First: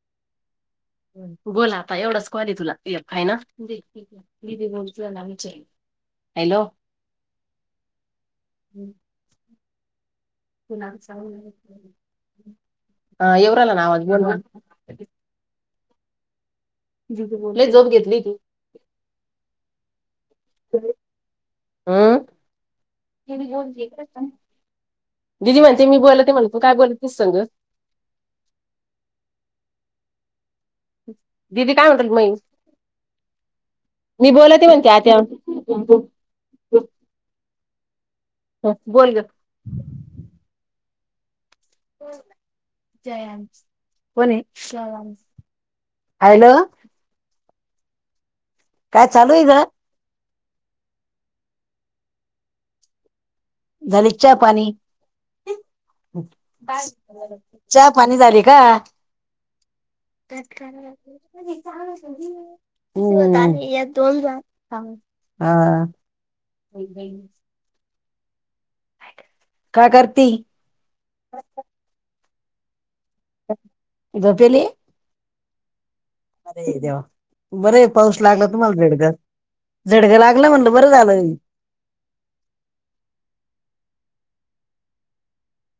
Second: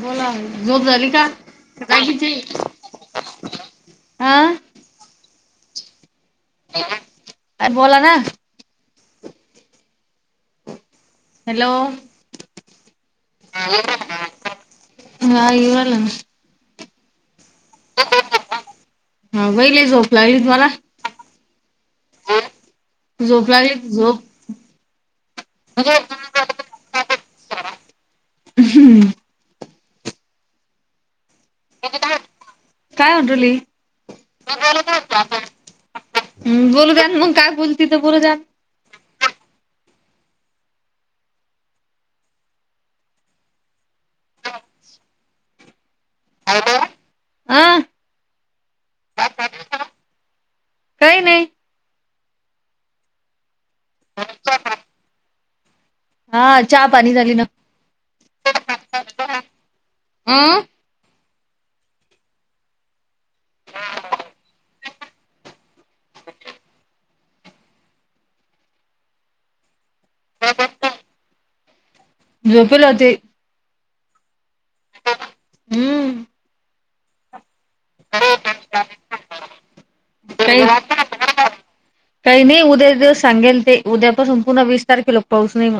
बोला झोप झाली का बोला आता एवढाच जागीचे कवारी तू लागते खाय ना [inaudible] हा जे अर बोला ना होणा [inaudible] हॅलो हा येवरला ना आवाज हम्म लय झोप घेतली तू व्हय लई झोप लागली जोरात हम [inaudible] लागली झोप दिदी म्हणते मी बोलला ते म्हणतो काय बोला तेच संग हम्म दिदी काय म्हटलं मई [unintelligible] म्हणते आत्या बोल मग काय बोल हो बोल ग य को हॅलो आं काय चालू आहे ग काही नाही लच्या पाणी हा चहा पाणी झाली ना चहा पाणी झाले का अं तळ दोन ह [inaudible] होय काय काय करती झोपले होते झोपेली हम्म अरे देवा बरं पाऊस लागला तुम्हाला दड घर झडगं लागलं काही म्हणलं बरं झालंय काही नाही उद्या दिवस सांगेल ते उद्यापासून पुन्हा वीस तारखेला पाऊस नाही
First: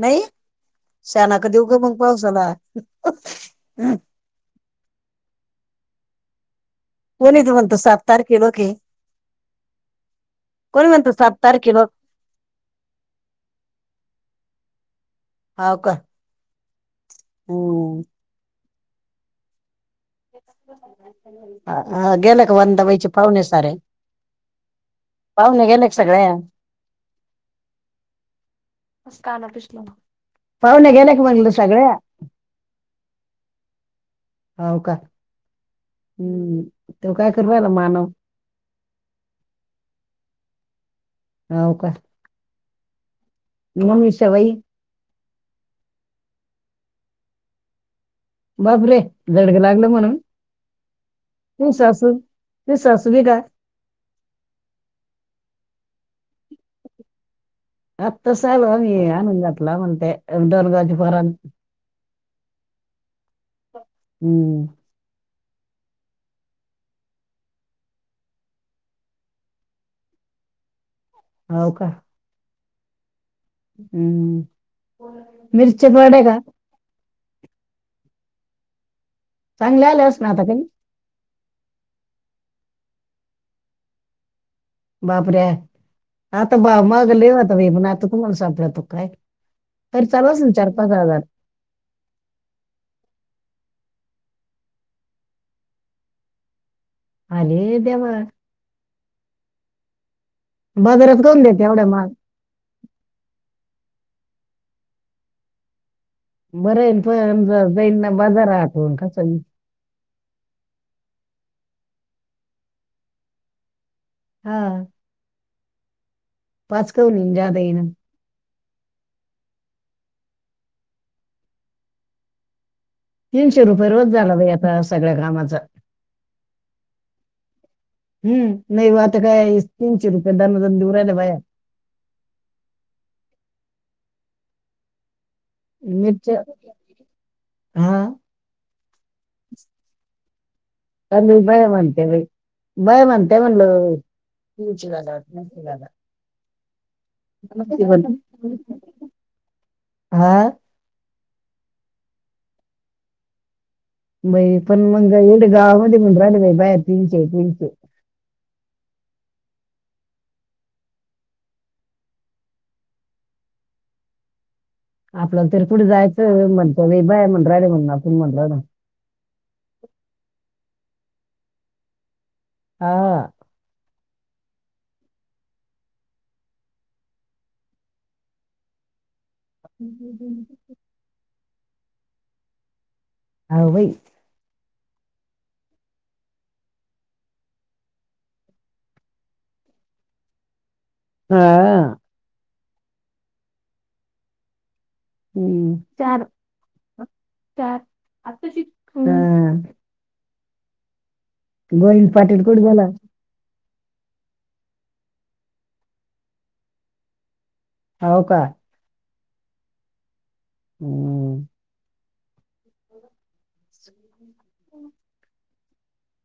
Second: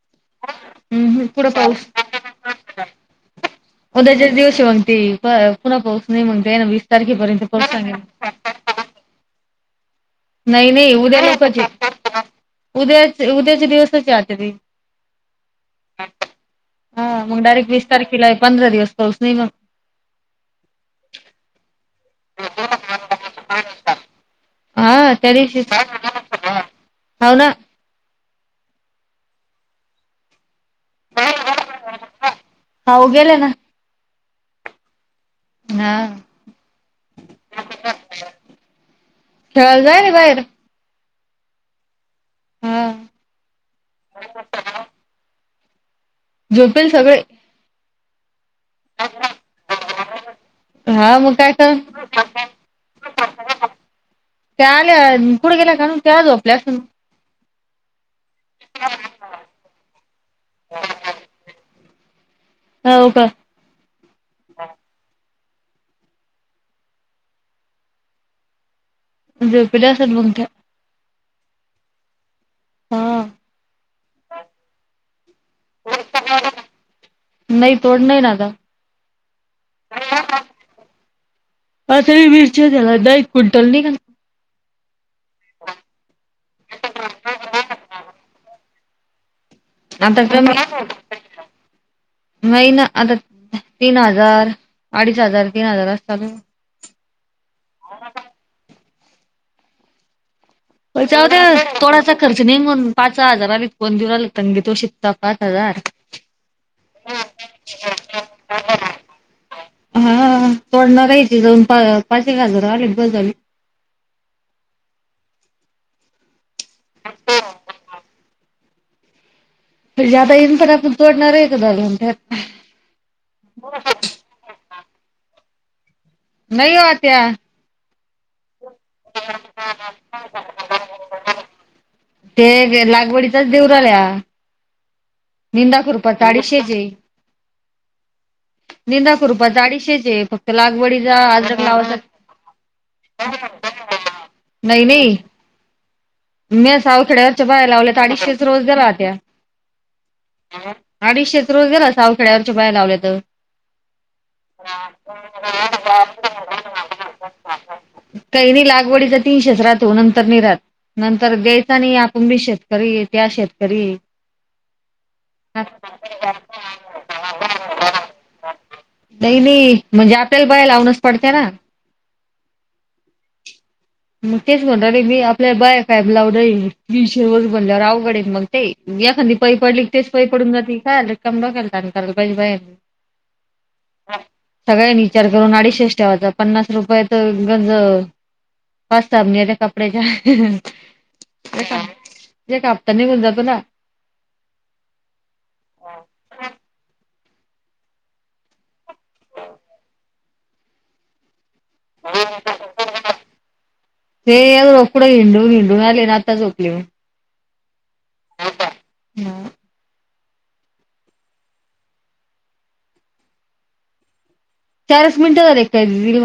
नाही हम्म ह शाना पुढं कधी उग पाऊस मग पावसाला उद्याच्या दिवशी मग त प पुन्हा पाऊस नाही मग जा ना वीस कोणी तारखेपर्यंत तू पास म्हणतो सांग सात तारखे लोक आहे नाही कोणी नाही म्हणतो सात उद्या तारखे लोक उद्या उद्याच्या दिवसाची आतवी हा का हा मग डायरेक्ट वीस हम्म तारखेला पंधरा दिवस पाऊस नाही मग अ गेले का वंदाबाईचे पाहुणे सारे हा तरी पाहुणे गेले का हो ना मस्ताना पिछला पाहुणे गेले का म्हणलं सगळे हाव गेले ना होव का हा हम् तेव काय करू राहिला मानव खेळायला जाय ना बाहेर हाऊ का हा हो उषाबाई झोपेले सगळे बाप रे जडग लागलं म्हणून हा मग काय का ते सासू ते सासू बी का त्या आल्या कुठे गेल्या का त्या झोपल्या असून आत्ता चालू आम्ही आणून घातला म्हणते दोनगाज पर हो का हम्म झोपले असेल मग का होव का हा हम्म मिरची पडे का नाही तोड नाही आता चांगले आलंस ना आता काही आतारी मिरच्या झाला द एक क्विंटल निघात बाप रे आाता बाप मागले होता ब पण त घुमण सपड्या तुका आहे आता मही ना आता तीन हजार अडीच हजार तीन हजार असता तू अले दे म पण बाजारात जाऊ दे काऊन देते एवढ्या महाग थोडासा खर्च नाही म्हण पाच हजाराला कोण दिवला तंगी तो शता पाच हजार बरं आहे पमज जाईन ना बाजार आातून कसं ह तोडणं काही पाच एक हजार आले बस झाली हा पाच काऊनी जादा येणार ज्यादा येईन पण आपण तोडणार आहे कदाल तर तीनशे रुपया रोज झाला बाई आता सगळ्या कामाच नाही हो आत्या हम् नाही आता काय तीनशे रुपये दनादानऊरायला बाया ते लागवडीचाच देऊरा आल्या निंदा करूप मिरच्या चाडीशेचेे हा निंदा कररूप चाडीशेचेे फक्त लागवडीचा का अद्रक भय लावायचा म्हणते भाई भय म्हणते म्हणल तच ग झा मे सावखेड्यावरच्या बाहे लावल्या तर अडीचशेच रोज दलात्या हा अडीचशे.. रोज गला सावखड्यावरच्या बाहेर लावल्या तर.. बाई पण मग एढ गावामध्ये म्हण राहिले बाई बाहेर तीनचे तीनचे... काही नाही लागवडीचा तीनशेच राहातो नंतर नि राहात... नंतर द्यायच नाही या कुंभी शेतकरी त्या शेतकरी... आपल्याला तरी पुढे जायचं म्हणत वि बा आहे म्हण राहिले म्हण आपण म्हणलं ना... नाही म्हणजे आपल्याल बाय लावूनच पडते ना... हा... मग तेच म्हणत रे मी आपल्याला बाय काय ब्लावड तीशे वस बनल्यावर अवघडे मग ते याखादी... पई पडली तेच पई पडून जाती का र कम ब केलहि बा.. व्हय सगळ्यांनी विचार करून अडीशष्ट ठेवाचा पन्नास रुपये तर गंज... हस्ताबन ते कपडेच्या... हा... ते कापता निघऊन जातो ना... त्या आता श.... गोविंद पाटील कोठ झाला... ते रकडं हिंडून हिंडून आले ना आता झोपले... हो का... हम... हम्म... चारच मिनिटं झाल काय दिल...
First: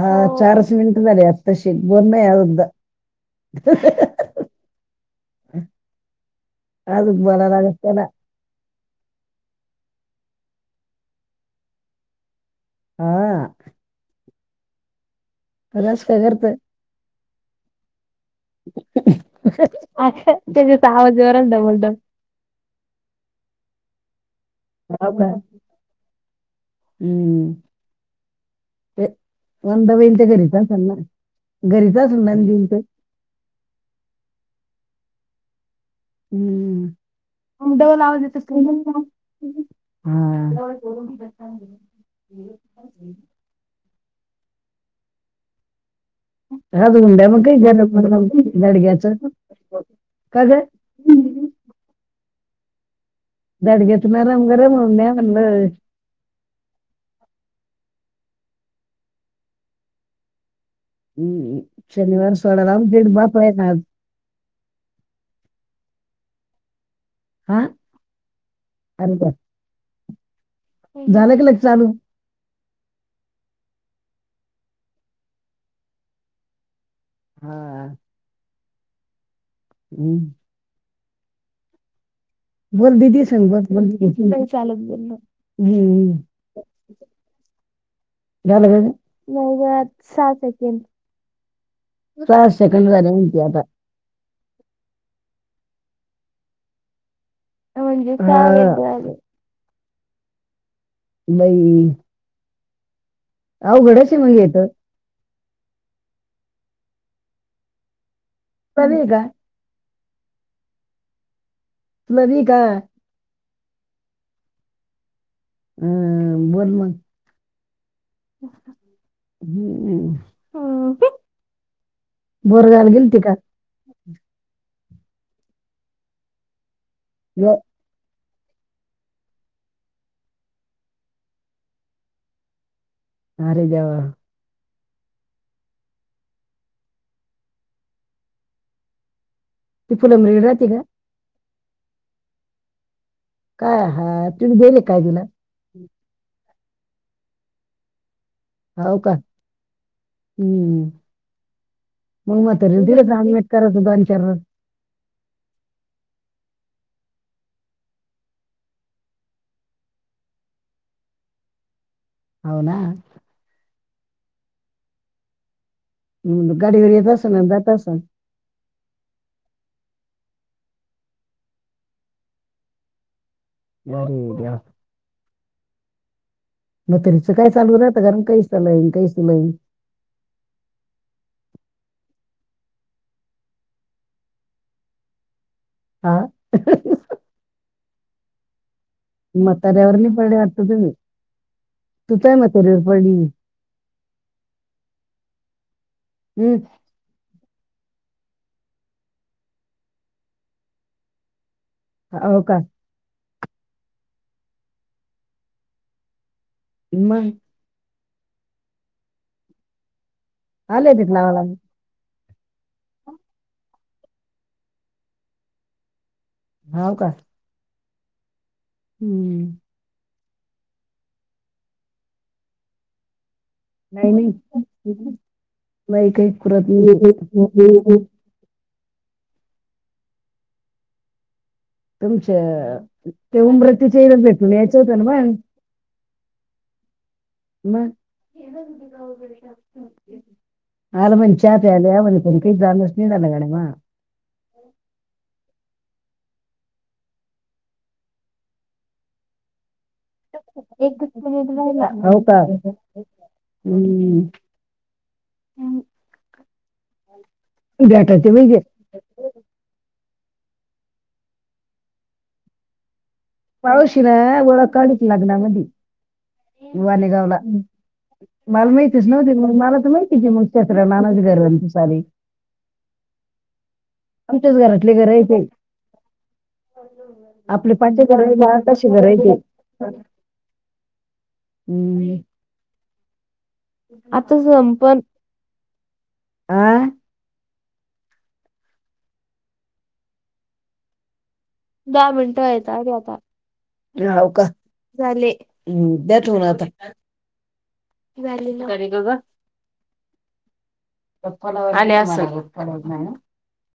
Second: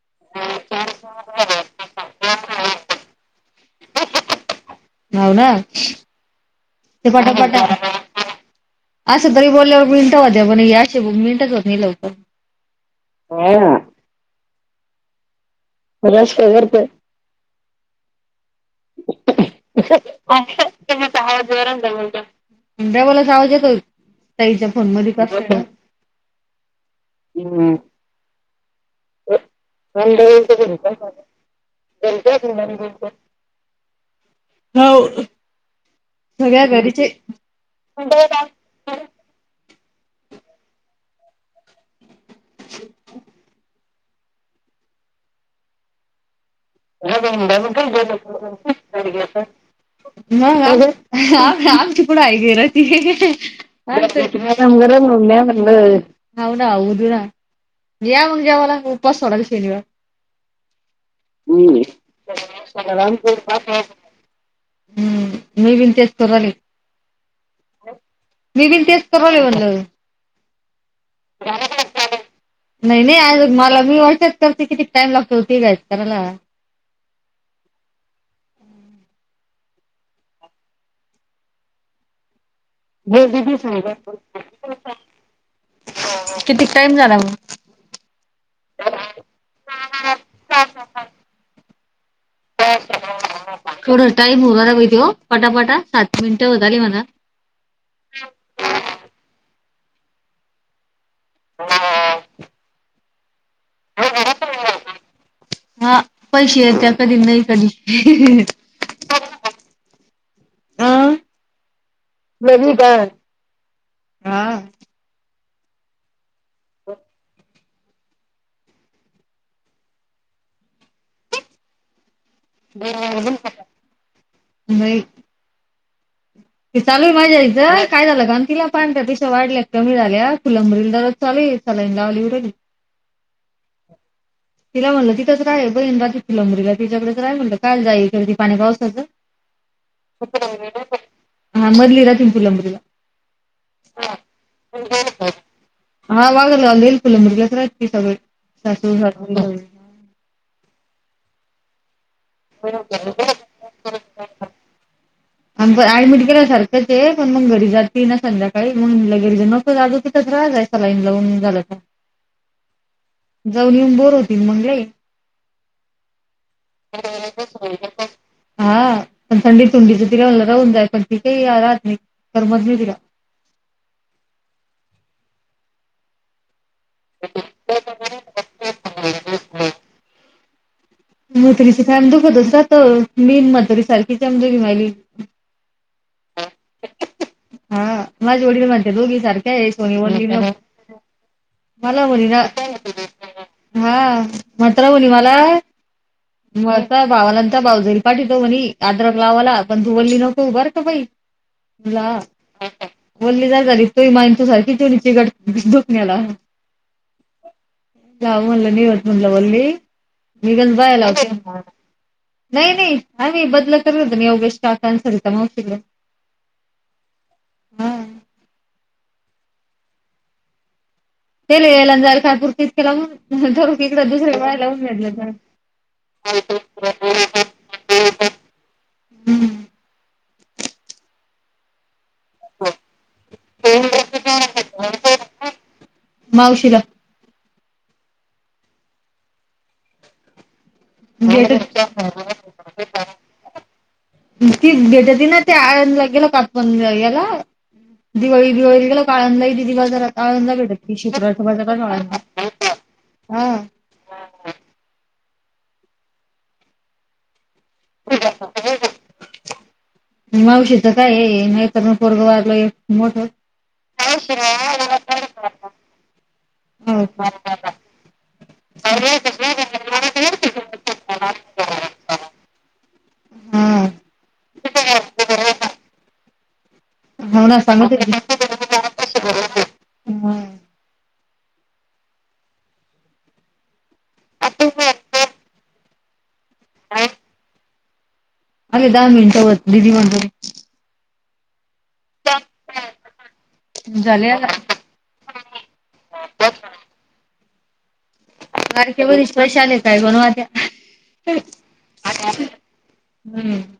हा चारस मिनट झाले आताशीे बोर नाही याद... [inaudible] होव ना.... अ ते बोला पटापटा लागतला... असं तरी बोलल्यावर मिनिट वा द्या म्हण अश मिनिटच होत नाही लवकर., हा... कश रश काय तगरत.. चा आवाज बर म्हण.. आवाज येतो... तईच्या फोन हो मध्ये का कस हम्म... ते मंद बईल ते घरीच असेल ना.. घरीचाच दिल तर... हो... हम्मडव आवाज येत... ह... राजू [inaudible] ह हुंड्या मग काही गरम दाडग्याचं का ग आमची पढाई गे राहती... दाडग्याचं नरम गरम नंगर हुंड्या मम्या म्हणलं म्हण हऊ नाऊद ना... या म्हग जेव्हाला उपास सोडाल शनिवार... हम्म शनिवार सोडायला आमचे हम्... बाप आहे ना आज मी बीन तेसतराली हा मी बीन अरे वा. तेचतराली म्हण... झालं क ल चालू... नाही नाही आज मला मी वाचत करते किती टाइम लागतो ते घ करायला.... हा... हम्म. बोल दीदी संग ब बोल बोल कि किती टाइम झाला मग? [unintelligible] झालं का ग नऊ वेळा सहा सेकंड. झाले म्हणते आता थोड टाईम [unintelligible] त्यो पटापटा सात मिनिटं होत आली मला. म्हणजे [inaudible] नाई. अवघडश मग येत. म्हणा. हा पैसे येत्या कधी नाही कधी [unintelligible] आह. नवी का? हा. हम् बोल म - - हम्म. बोरगाल गेलती का? नाही. ते चालय य- माजीयाहीत. काय झालं काल? तिला पांढऱ्या पेशी वाढल्या कमी झाल्या फुलंबरीला दररोज [unintelligible] सलाईन लावली. अरे देवा तिला म्हणलं तिथंच राय बहीण राती फुलंबरीला तिच्याकडेच राय म्हणलं कायनं जाई पाण्या पावसाचं. ती फुलंबरीला राती का? हा मधली राहती न पुलंबरीला. काय हा तिने दिले काय तिला हा वा फुलांबरी हेना फुलांवरीलाच राहती ती सगळी सारु हो का सासरे हम्म [unintelligible] मग म्हतारी तिला सगळे. काम नाही करायचं दोनचार वर्ष. ऍडमिट केल्या सारखंचये पण मग घरी जाती ना संध्याकाळी मग [unintelligible] [unintelligible] सलाईन लावून झालं तर होना. जाऊन बोर होती मग लई. गाडीवर येत असणं आणि जातं असणं. हा पण थंडी [unintelligible] ति रहून जाय पण ती काय राहत नाही करमत नाही तिरा. [unintelligible] बर होऊ द्या. [unintelligible] काय सलाईन काय सलाईन मथरीच कायम दुखतच रात मीन मथारी सारखी व्हायली. हा. हा माझे वडील माणते दोघी सारख्या हाय म्हाताऱ्यावर कोनी नाही पडले वाटतं तुम्ही मला तू बोली काय ना म्हातारीवर पडली [inaudible] हा म्हातारा बोली मला. हम्म [unintelligible] भावाला भाऊजली पाठीतो म्हनी आद्रक लावाला पण तू बोली नको बर का बाई. तुला हो का [unintelligible] बोलली नाही जरी ति माय [unintelligible] सारखी, [unintelligible] दुखन्याला. म गं. जाऊ म्हणलं [unintelligible] मी दोन आले बाया ते लावाला लावत्या. नाई नाई आम्ही बदला करू [unintelligible] योगेश काका न सरिता मावशीकड. होव का? हा. हम्म. ते ला यायलां आणि जायलां काय करत्याती जाऊन हजार रुपये हिकडं नाही नाही दुसरीकडं घातल्याती. नाही काही परत नाही. हम्म. तुमच ते उम्रतीचे इच भेटून यायचं होतं ना बायानो. मावशीला मग आल म्हण गेट चाह ते आला या म्हण पण कत आलस नडला गाडे म ती भेटती ना ते आळंदला गेला कापण याला दिवाळी दिवाळी गेला काळंदला दि दि एक राला हो का आळंदला हा हम्म [unintelligible] बटाचे म्हहिजे [unintelligible] मावशी तर काय आहे नाहीतण पोरगं वाारलंय मोठ पावशी ना वळा काढच लागणार मधी का? वानेगावला मला माहितीच नव्हती म मला तर माहिती मग त्यात्र नानाच घरणती सारी हा. आमच्याच घरातले घर आहे ते हो ना आपले सांगत पंच होती. घरा कशी करायचे हा. हम्म आता संपण आ अग दहा मिनटं होत ददी म्हणतरी दहा मिनटं आहेतेत अरे आता झाले का आता. झाले हम्म द्या ठेवून आता तरी ग लाडक्या ग बहिणीचे पैसे आले काय बण आले असेल हम्म.